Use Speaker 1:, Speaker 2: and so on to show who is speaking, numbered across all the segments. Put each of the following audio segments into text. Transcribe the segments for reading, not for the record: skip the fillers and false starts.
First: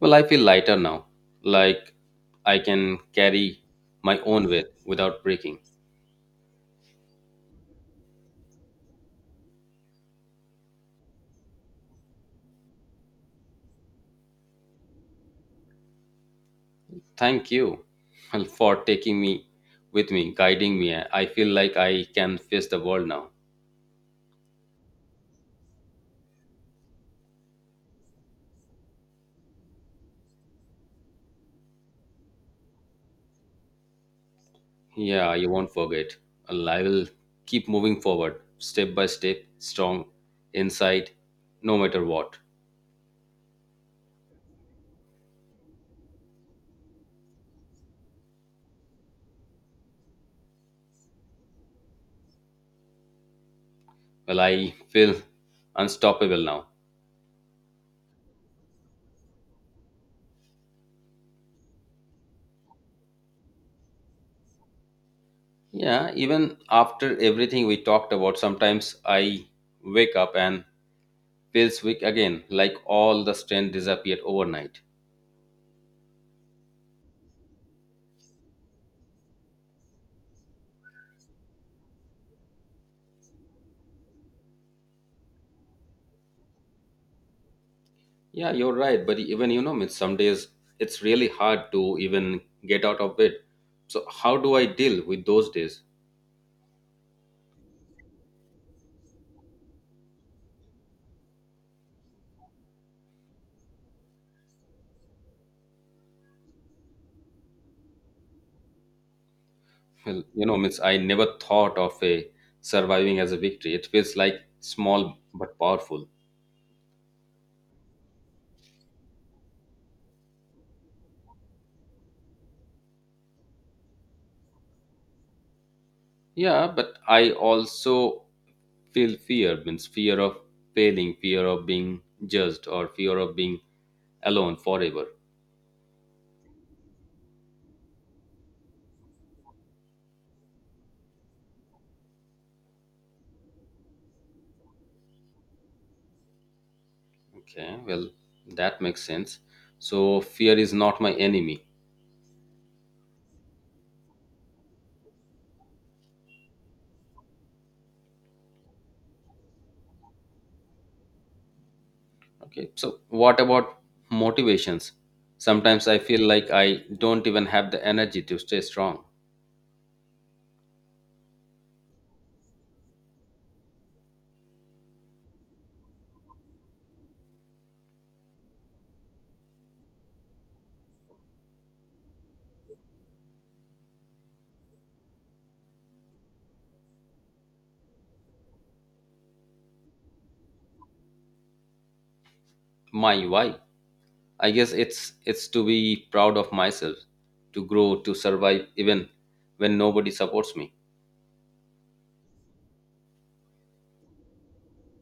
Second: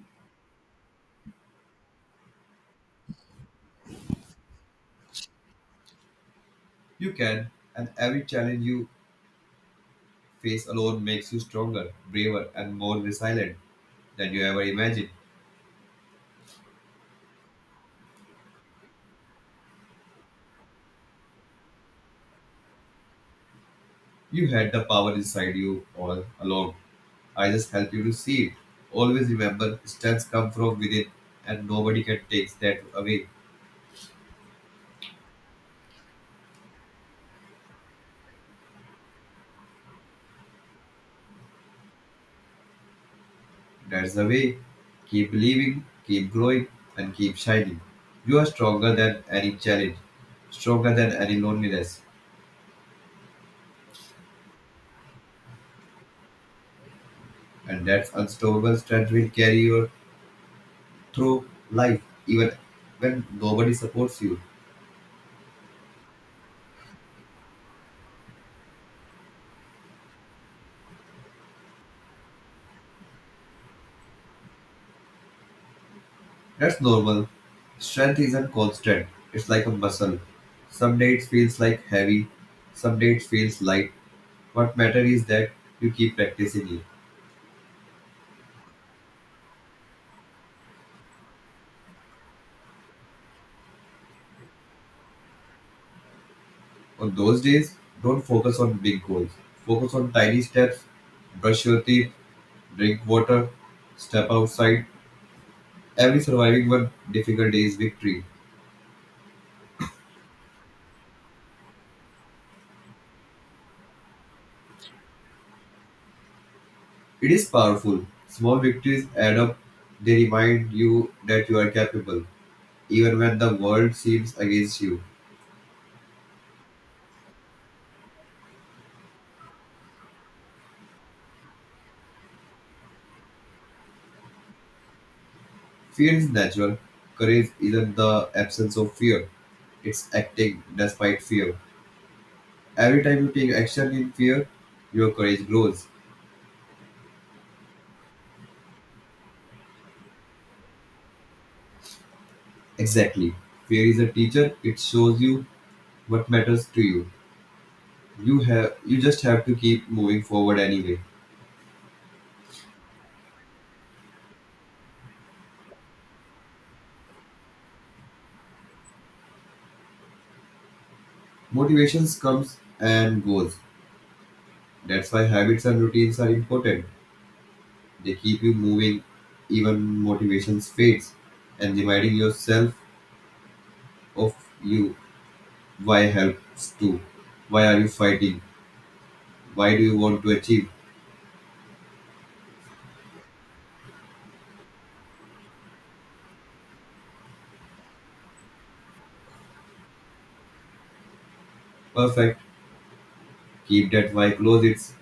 Speaker 1: Well, I feel lighter now, like I can carry my own weight without breaking.
Speaker 2: You can, and every challenge you face alone makes you stronger, braver, and more resilient than you ever imagined.
Speaker 1: Thank you well, for taking me with me, guiding me. I feel like I can face the world now.
Speaker 2: You had the power inside you all along. I just help you to see it. Always remember, strengths come from within, and nobody can take that away.
Speaker 1: Yeah, you won't forget. Well, I will keep moving forward, step by step, strong inside, no matter what.
Speaker 2: That's the way. Keep believing, keep growing, and keep shining. You are stronger than any challenge, stronger than any loneliness,
Speaker 1: Well, I feel unstoppable now.
Speaker 2: and that unstoppable strength will carry your through life even when nobody supports you.
Speaker 1: Yeah, even after everything we talked about, sometimes I wake up and feels weak again, like all the strength disappeared overnight.
Speaker 2: That's normal. Strength isn't constant, it's like a muscle. Some days it feels like heavy, some days it feels light. What matters is that you keep practicing it.
Speaker 1: Yeah, you're right, but even means some days it's really hard to even get out of bed. So how do I deal with those days?
Speaker 2: On those days, don't focus on big goals. Focus on tiny steps, brush your teeth, drink water, step outside. Every surviving one difficult day is victory.
Speaker 1: Well, means I never thought of a surviving as a victory. It feels like small but powerful.
Speaker 2: It is powerful. Small victories add up. They remind you that you are capable, even when the world seems against you.
Speaker 1: Yeah, but I also feel fear, means fear of failing, fear of being judged, or fear of being alone forever.
Speaker 2: Fear is natural. Courage isn't the absence of fear, it's acting despite fear. Every time you take action in fear, your courage grows.
Speaker 1: Okay, well, that makes sense. So, fear is not my enemy.
Speaker 2: Exactly. Fear is a teacher, it shows you what matters to you. You have you just have to keep moving forward anyway.
Speaker 1: Okay, so what about motivations? Sometimes I feel like I don't even have the energy to stay strong.
Speaker 2: Motivations comes and goes. That's why habits and routines are important. They keep you moving even motivations fades, and reminding yourself of you. Why helps too? Why are you fighting? Why do you want to achieve?
Speaker 1: My why? I guess it's to be proud of myself, to grow, to survive even when nobody supports me.
Speaker 2: Perfect. Keep that why close. It's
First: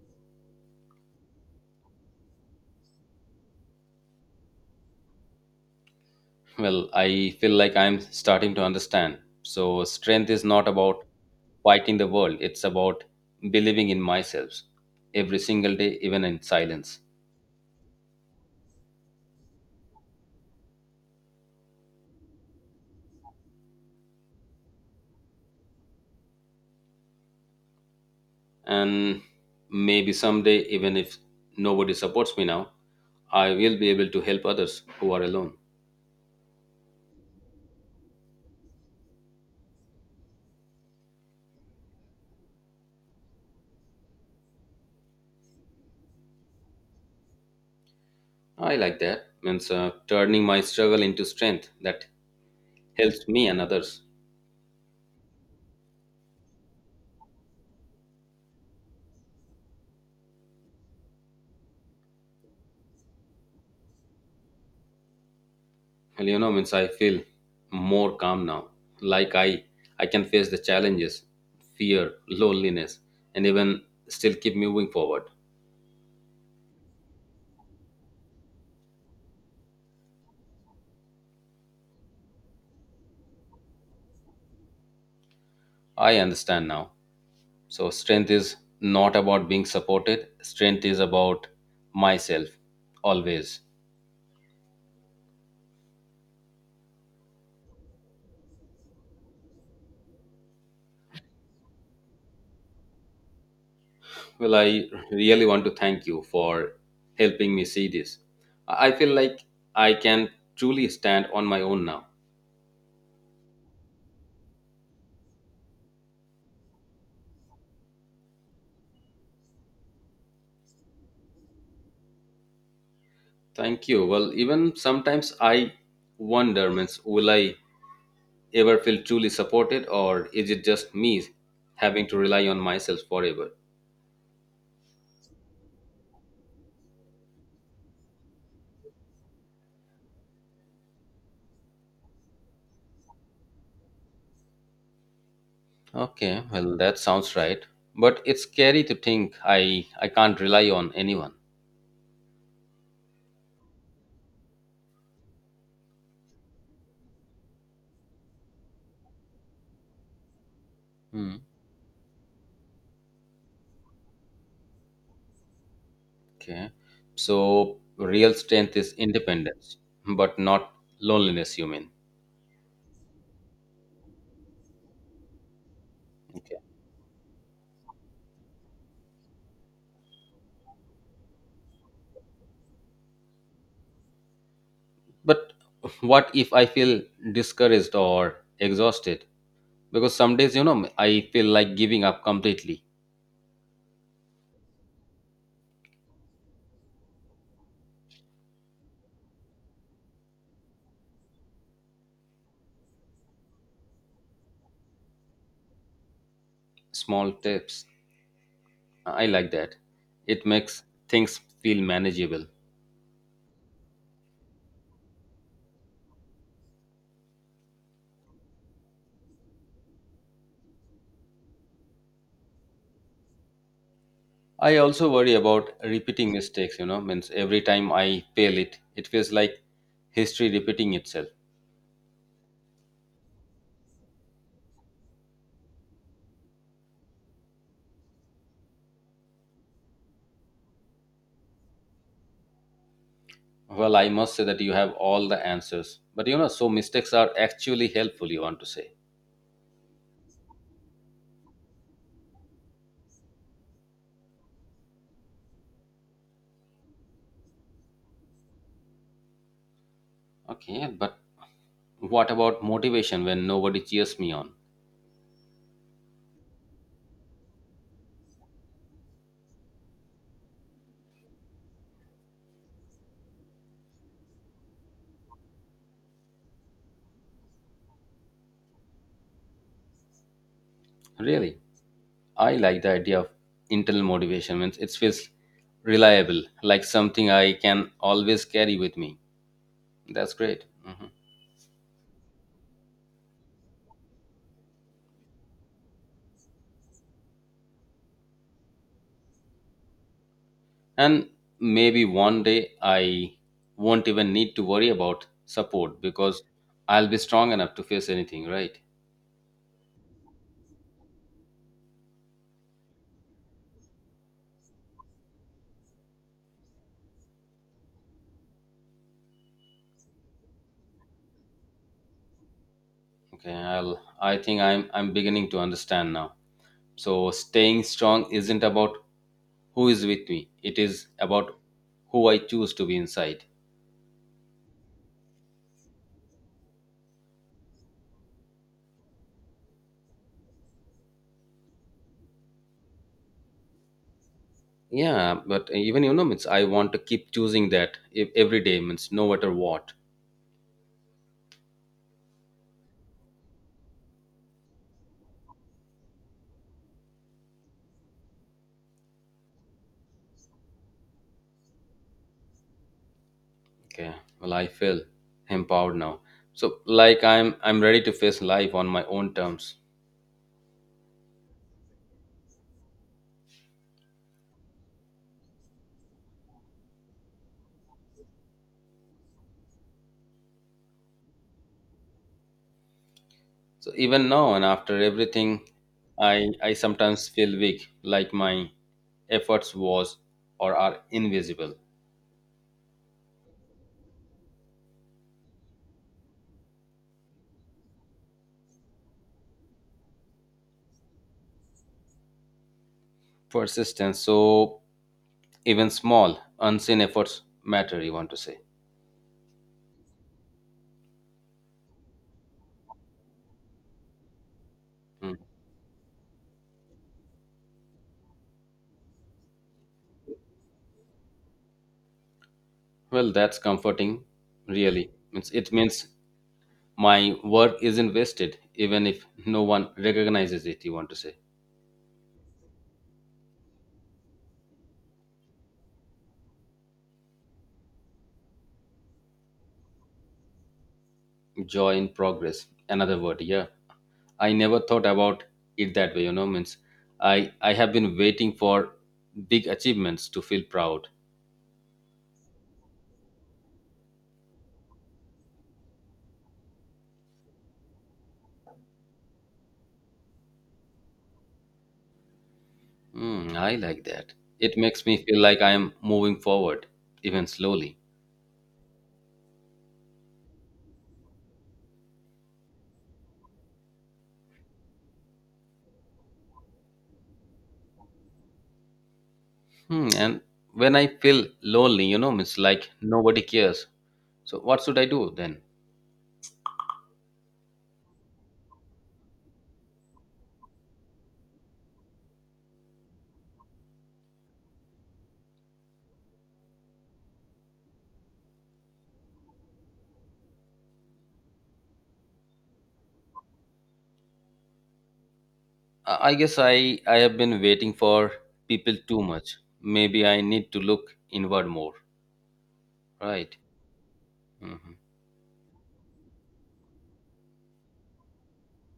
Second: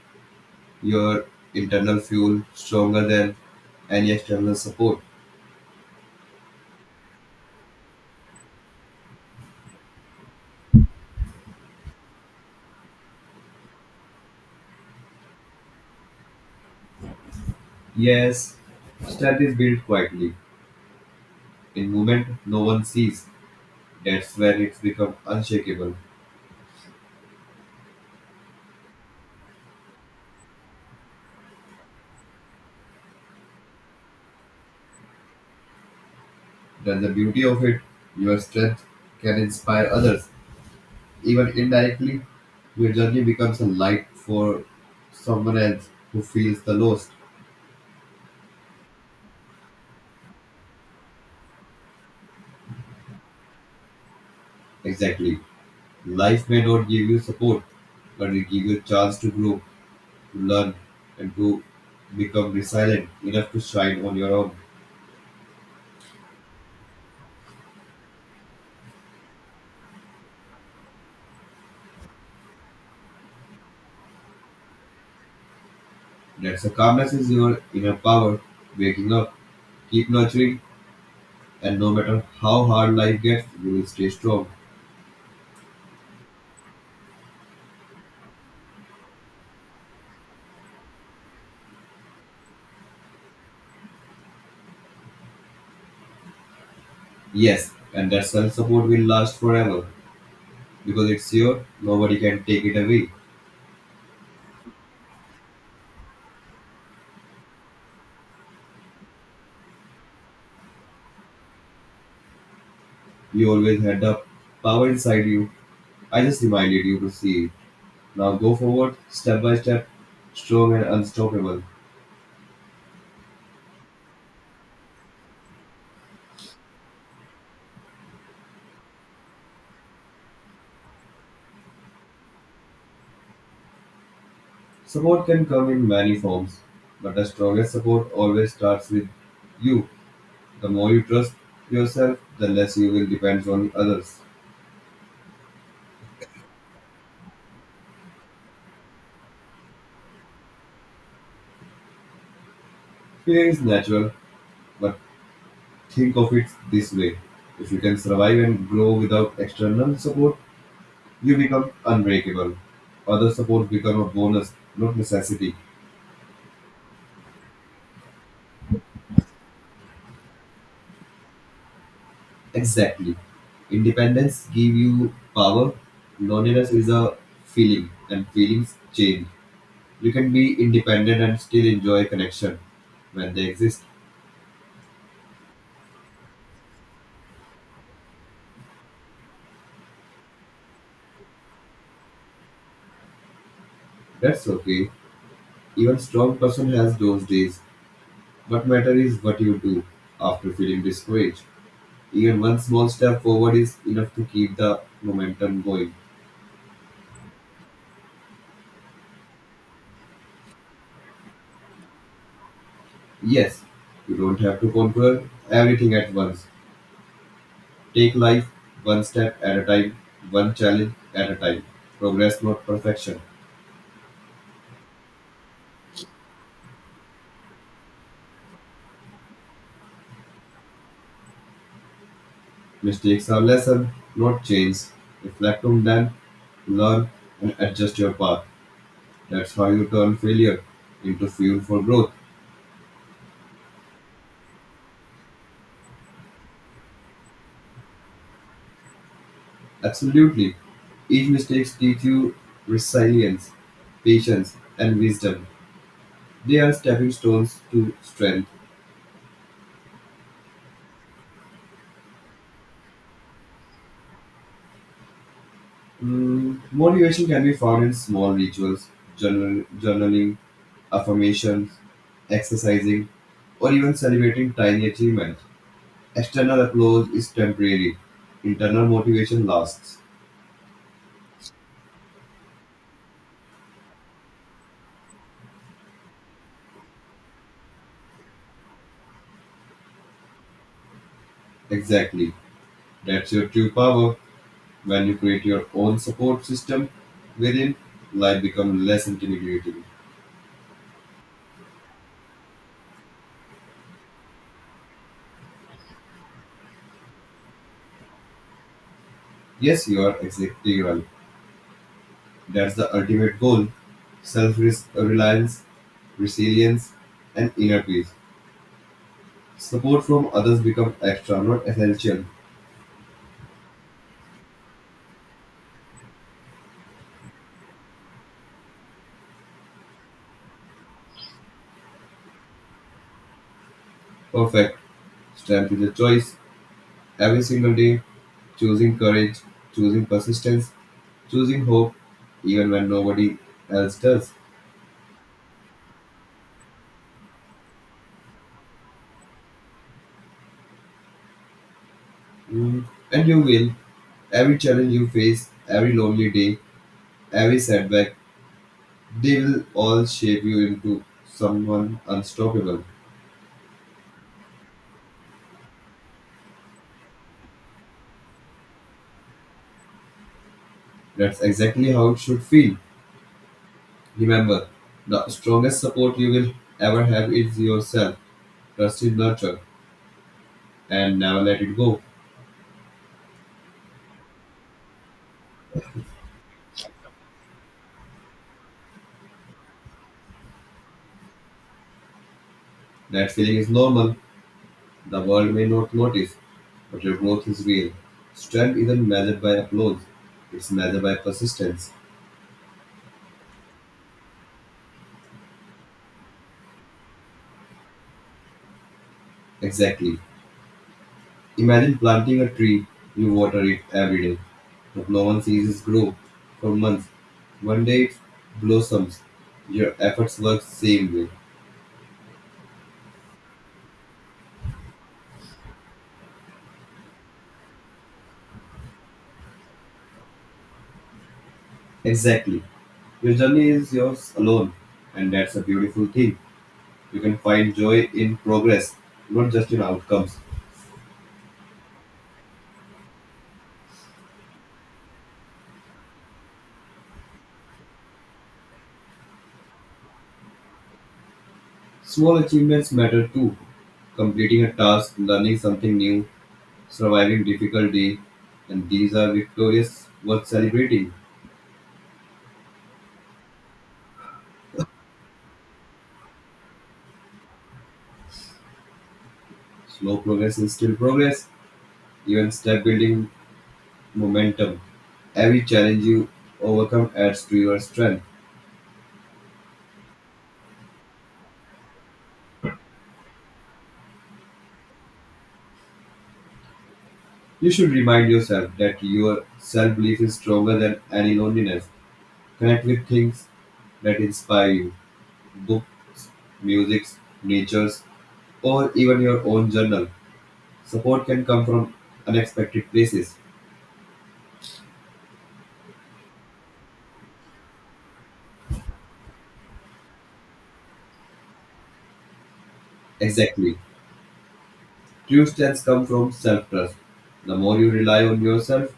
Speaker 2: your internal fuel stronger than any external support.
Speaker 1: Well, I feel like I'm starting to understand. So, strength is not about fighting the world, it's about believing in myself every single day, even in silence.
Speaker 2: Yes, strength is built quietly. In movement, no one sees. That's when it's become unshakable.
Speaker 1: And maybe someday, even if nobody supports me now, I will be able to help others who are alone.
Speaker 2: That's the beauty of it. Your strength can inspire others. Even indirectly, your journey becomes a light for someone else who feels the loss.
Speaker 1: I like that, means turning my struggle into strength that helps me and others.
Speaker 2: Exactly. Life may not give you support, but it gives you a chance to grow, to learn, and to become resilient enough to shine on your own.
Speaker 1: Well, means I feel more calm now, like I can face the challenges, fear, loneliness, and even still keep moving forward.
Speaker 2: That's a calmness is your inner power. Waking up, keep nurturing, and no matter how hard life gets, you will stay strong.
Speaker 1: I understand now. So strength is not about being supported, strength is about myself, always.
Speaker 2: Yes, and that self support will last forever because it's your, nobody can take it away.
Speaker 1: Well, I really want to thank you for helping me see this. I feel like I can truly stand on my own now.
Speaker 2: You always had the power inside you. I just reminded you to see it. Now go forward, step by step, strong and unstoppable.
Speaker 1: Thank you. Well, even sometimes I wonder, means, will I ever feel truly supported, or is it just me having to rely on myself forever?
Speaker 2: Support can come in many forms, but the strongest support always starts with you. The more you trust yourself, the less you will depend on others.
Speaker 1: Okay, well, that sounds right. But it's scary to think I can't rely on anyone.
Speaker 2: Fear is natural, but think of it this way. If you can survive and grow without external support,
Speaker 1: Hmm.
Speaker 2: you become unbreakable. Other support become a bonus, not necessity.
Speaker 1: Okay, so real strength is independence, but not loneliness. You mean?
Speaker 2: Exactly. Independence give you power.
Speaker 1: Okay.
Speaker 2: Loneliness is a feeling, and feelings change. You can be independent and still enjoy connection when they exist.
Speaker 1: But what if I feel discouraged or exhausted, because some days, I feel like giving up completely.
Speaker 2: That's okay. Even strong person has those days. What matter is what you do after feeling discouraged. Even one small step forward is enough to keep the momentum going.
Speaker 1: Small tips, I like that. It makes things feel manageable.
Speaker 2: Yes, you don't have to conquer everything at once. Take life one step at a time, one challenge at a time. Progress, not perfection.
Speaker 1: I also worry about repeating mistakes, means every time I fail, it feels like history repeating itself.
Speaker 2: Mistakes are lesson, not chains. Reflect on them, learn, and adjust your path. That's how you turn failure into fuel for growth.
Speaker 1: Well, I must say that you have all the answers, but so mistakes are actually helpful, you want to say.
Speaker 2: Absolutely. Each mistake teaches you resilience, patience, and wisdom. They are stepping stones to strength.
Speaker 1: Okay, but what about motivation when nobody cheers me on?
Speaker 2: Mm, motivation can be found in small rituals, journal, journaling, affirmations, exercising, or even celebrating tiny achievements. External applause is temporary, internal motivation lasts.
Speaker 1: Really, I like the idea of internal motivation. Means it feels reliable, like something I can always carry with me. That's great. Mhm.
Speaker 2: Exactly. That's your true power. When you create your own support system within, life becomes less intimidating.
Speaker 1: And maybe one day I won't even need to worry about support, because I'll be strong enough to face anything, right?
Speaker 2: Yes, you are exactly right. That's the ultimate goal self reliance, resilience, and inner peace. Support from others becomes extra, not essential.
Speaker 1: Okay, I think I'm beginning to understand now. So staying strong isn't about who is with me. It is about who I choose to be inside.
Speaker 2: Perfect. Strength is a choice. Every single day, choosing courage, choosing persistence, choosing hope, even when nobody else does.
Speaker 1: Yeah, but even means I want to keep choosing that if every day, means no matter what.
Speaker 2: Mm, and you will. Every challenge you face, every lonely day, every setback, they will all shape you into someone unstoppable.
Speaker 1: Okay, well, I feel empowered now, so like I'm ready to face life on my own terms.
Speaker 2: That's exactly how it should feel. Remember, the strongest support you will ever have is yourself. Trust is nurture and never let it go.
Speaker 1: So even now and after everything, I sometimes feel weak, like my efforts was or are invisible.
Speaker 2: That feeling is normal. The world may not notice, but your growth is real. Strength isn't measured by applause, it's measured by persistence.
Speaker 1: Persistence, so even small unseen efforts matter, you want to say.
Speaker 2: Exactly. Imagine planting a tree. You water it every day, but no
Speaker 1: Mm.
Speaker 2: one sees it grow for months. One day it blossoms. Your efforts work same way.
Speaker 1: Well, that's comforting, really, means it means my work isn't wasted, even if no one recognizes it, you want to say.
Speaker 2: Exactly. Your journey is yours alone, and that's a beautiful thing. You can find joy in progress, not just in outcomes.
Speaker 1: Joy in progress, another word. Yeah, I never thought about it that way, means I have been waiting for big achievements to feel proud.
Speaker 2: Small achievements matter too. Completing a task, learning something new, surviving difficult day, and these are victorious worth celebrating.
Speaker 1: Hmm, I like that. It makes me feel like I am moving forward, even slowly.
Speaker 2: Slow progress is still progress, even step building momentum. Every challenge you overcome adds to your strength.
Speaker 1: Hmm, and when I feel lonely, it's like nobody cares. So what should I do then?
Speaker 2: You should remind yourself that your self belief is stronger than any loneliness. Connect with things that inspire you books, music, natures, or even your own journal. Support can come from unexpected places.
Speaker 1: I guess I have been waiting for people too much. Maybe I need to look inward more, right?
Speaker 2: Exactly.
Speaker 1: Hmm.
Speaker 2: True strengths come from self trust. The more you rely on yourself,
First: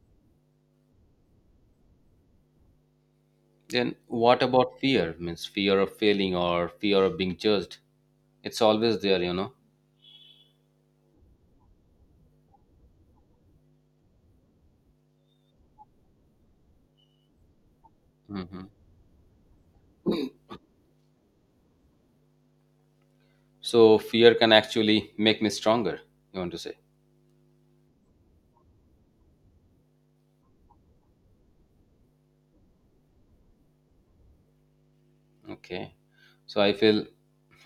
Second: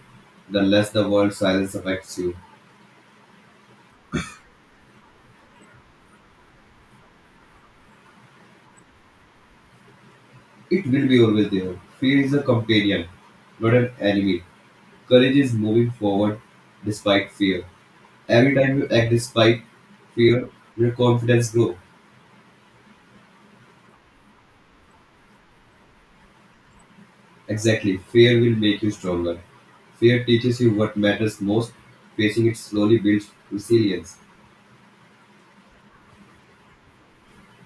Speaker 2: the less the world's silence affects you.
Speaker 1: Then what about fear? Means fear of failing or fear of being judged. It's always there,
Speaker 2: It will be always there. Fear is a companion, not an enemy. Courage is moving forward despite fear. Every
Speaker 1: Hmm.
Speaker 2: time you act despite fear, your confidence grows.
Speaker 1: So fear can actually make me stronger, you want to say.
Speaker 2: Exactly. Fear will make you stronger. Fear teaches you what matters most. Facing it slowly builds resilience.
Speaker 1: Okay. So I feel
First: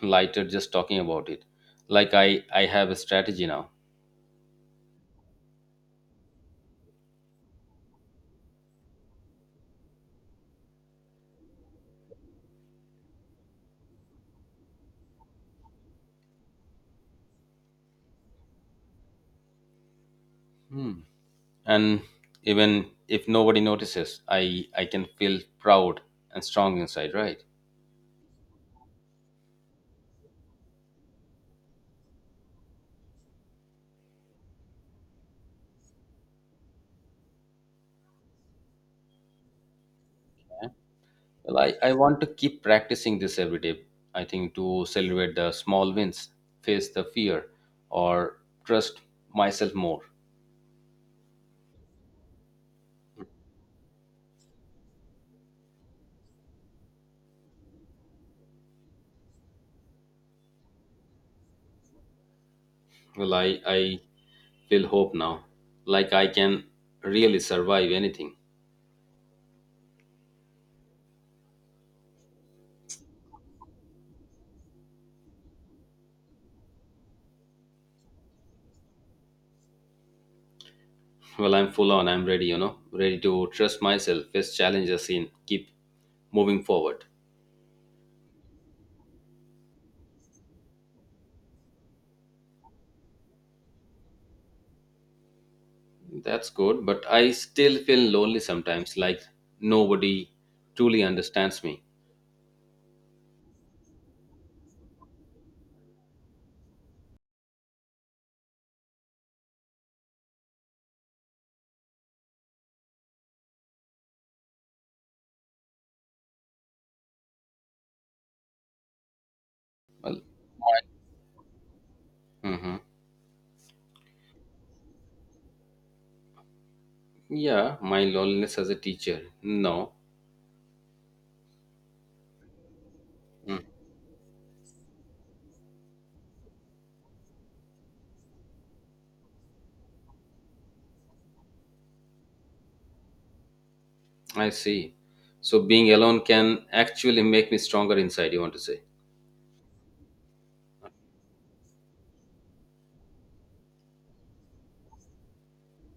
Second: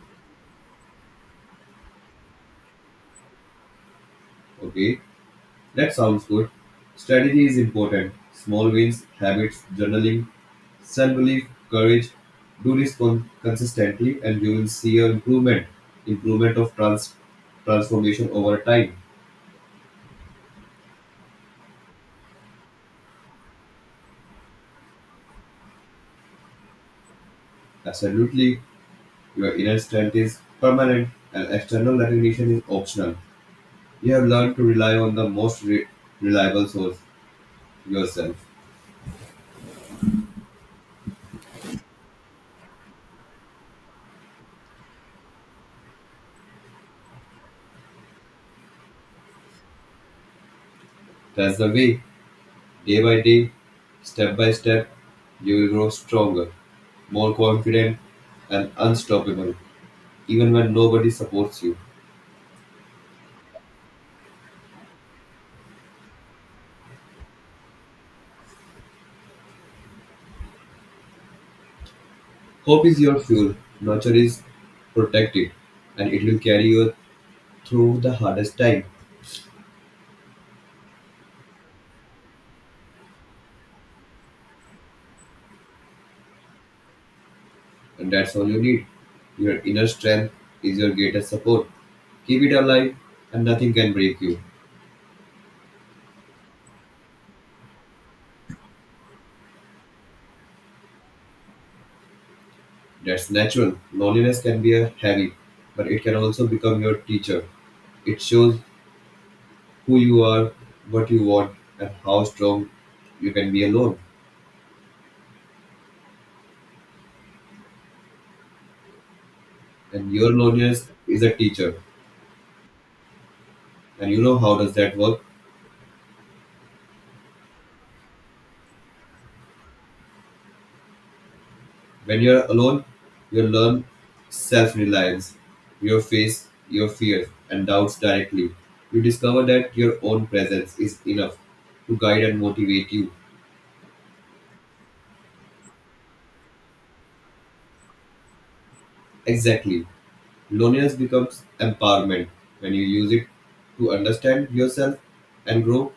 Speaker 1: lighter just talking about it. Like I have a strategy now.
Speaker 2: Okay, that sounds good. Strategy is important. Small wins, habits, journaling, self-belief, courage, do this consistently and you will see your improvement, improvement of transformation over time.
Speaker 1: Hmm. And even if nobody notices, I can feel proud and strong inside, right?
Speaker 2: Absolutely, your inner strength is permanent and external recognition is optional. You have learned to rely on the most reliable source, yourself.
Speaker 1: Well, I want to keep practicing this every day. I think to celebrate the small wins, face the fear, or trust myself more.
Speaker 2: That's the way, day by day, step by step, you will grow stronger, more confident, and unstoppable, even when nobody supports you.
Speaker 1: Well, I feel hope now. Like I can really survive anything.
Speaker 2: Hope is your fuel, nurture is protect it, and it will carry you through the hardest time.
Speaker 1: Well, I'm full on. I'm ready, ready to trust myself, face challenges, and keep moving forward.
Speaker 2: And that's all you need. Your inner strength is your greatest support. Keep it alive, and nothing can break you.
Speaker 1: That's good. But I still feel lonely sometimes, like nobody truly understands me.
Speaker 2: That's natural. Loneliness can be a heavy, but it can also become your teacher. It shows who you are, what you want, and how strong you can be alone. And
Speaker 1: Well,
Speaker 2: your loneliness is a teacher.
Speaker 1: hmm.
Speaker 2: And you know how does that work?
Speaker 1: Yeah, my loneliness as a teacher. No.
Speaker 2: When you're alone, you learn self reliance. You face your fears and doubts directly. You discover that your own presence is enough to guide and motivate you.
Speaker 1: I see. So being alone can actually make me stronger inside. You want to say,
Speaker 2: Exactly. Loneliness becomes empowerment when you use it to understand yourself and grow.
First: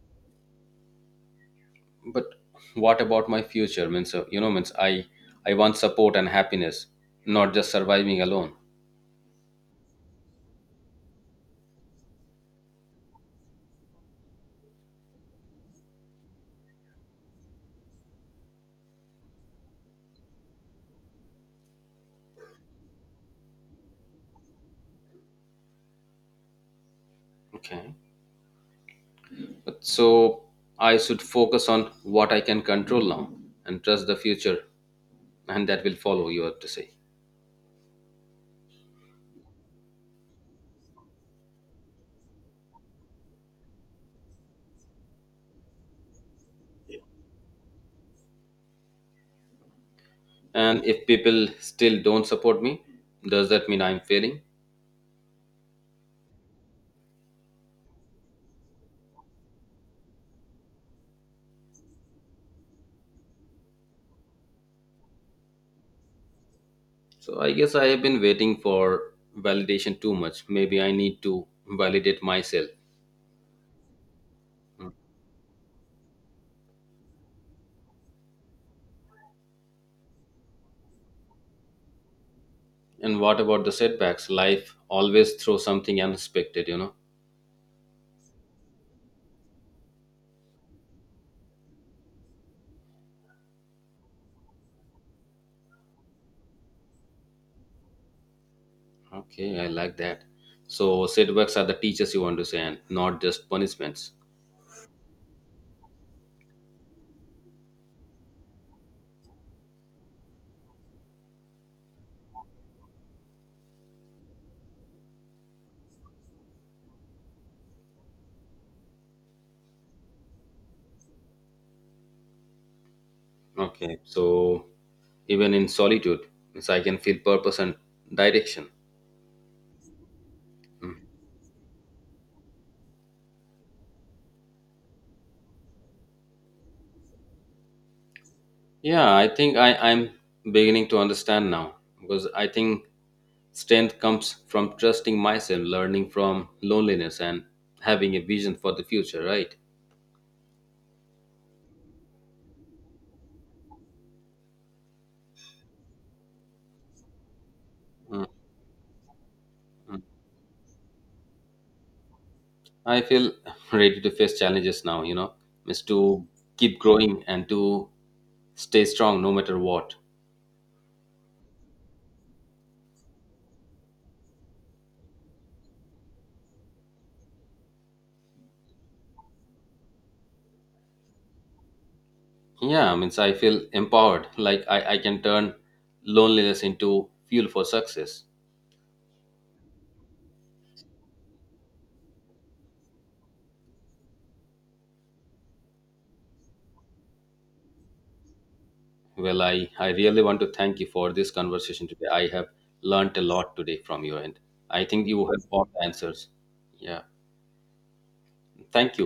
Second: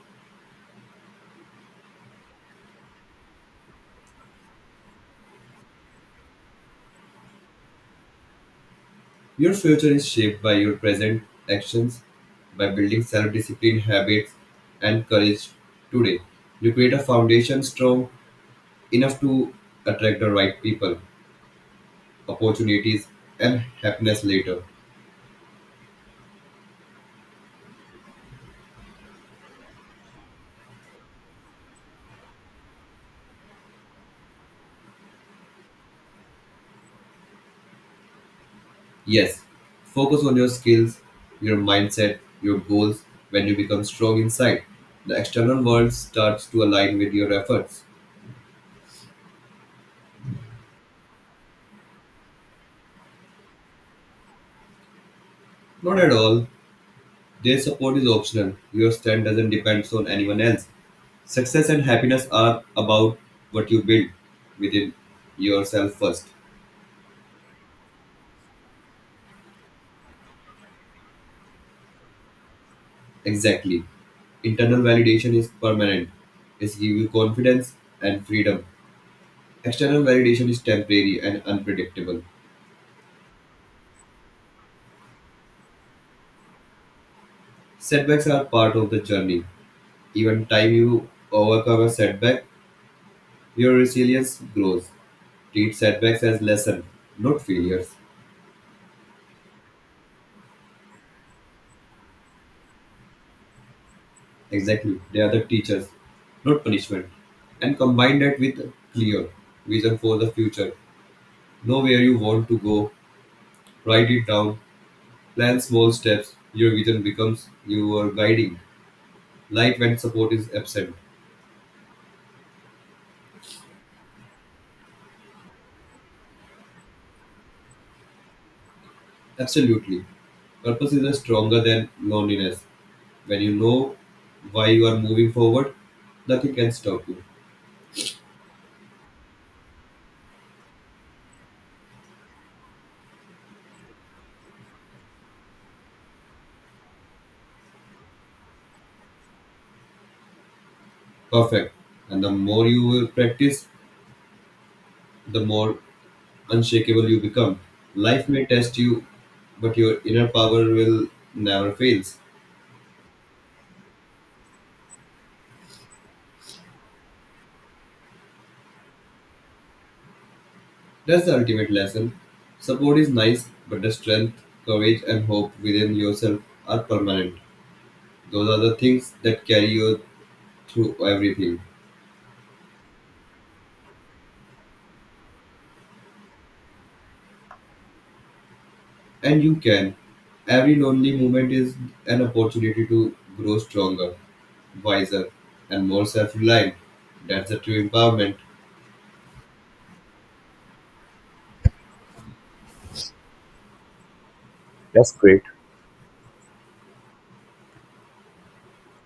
Speaker 1: but what about my future? Means means I want support and happiness, not just surviving alone.
Speaker 2: Your future is shaped by your present actions. By building self discipline habits and courage today, you create a foundation strong enough to attract the right people, opportunities, and happiness later.
Speaker 1: Okay. But so I should focus on what I can control now and trust the future, and that will follow. You have to say.
Speaker 2: Yes, focus on your skills, your mindset, your goals when you become strong inside. The external world starts to align with your efforts.
Speaker 1: And if people still don't support me, does that mean I'm failing?
Speaker 2: Not at all. Their support is optional. Your stand doesn't depend on anyone else. Success and happiness are about what you build within yourself first.
Speaker 1: So I guess I have been waiting for validation too much. Maybe I need to validate myself.
Speaker 2: Exactly. Internal
Speaker 1: Hmm.
Speaker 2: validation is permanent. It gives you confidence and freedom. External validation is temporary and unpredictable.
Speaker 1: And what about the setbacks? Life always throws something unexpected,
Speaker 2: Setbacks are part of the journey. Even time you overcome a setback, your resilience grows. Treat setbacks as lesson, not failures.
Speaker 1: Okay, I like that. So setbacks are the teachers you understand, not just punishments.
Speaker 2: Exactly, they are the teachers, not punishment. And combine that with a clear vision for the future. Know where you want to go, write it down, plan small steps. Your vision becomes your guiding light when support is absent.
Speaker 1: Okay. So even in solitude, so I can feel purpose and direction.
Speaker 2: Absolutely, purpose
Speaker 1: Mm.
Speaker 2: is a stronger than loneliness. When you know why you are moving forward, nothing can stop you.
Speaker 1: Yeah, I think I'm beginning to understand now, because I think strength comes from trusting myself, learning from loneliness, and having a vision for the future, right?
Speaker 2: Perfect. And the more you will practice, the more unshakable you become.
Speaker 1: Mm.
Speaker 2: Life may test you, but your inner power will never fails.
Speaker 1: I feel ready to face challenges now, is to keep growing and to stay strong no matter what.
Speaker 2: That's the ultimate lesson. Support is nice, but the strength, courage, and hope within yourself are permanent. Those are the things that carry you through everything.
Speaker 1: Yeah, means I feel empowered, like I can turn loneliness into fuel for success.
Speaker 2: And you can. Every lonely moment is an opportunity to grow stronger, wiser, and more self reliant. That's the true empowerment.
Speaker 1: Well, I really want to thank you for this conversation today. I have learned a lot today from your end. I think you have all the answers. Yeah, thank you.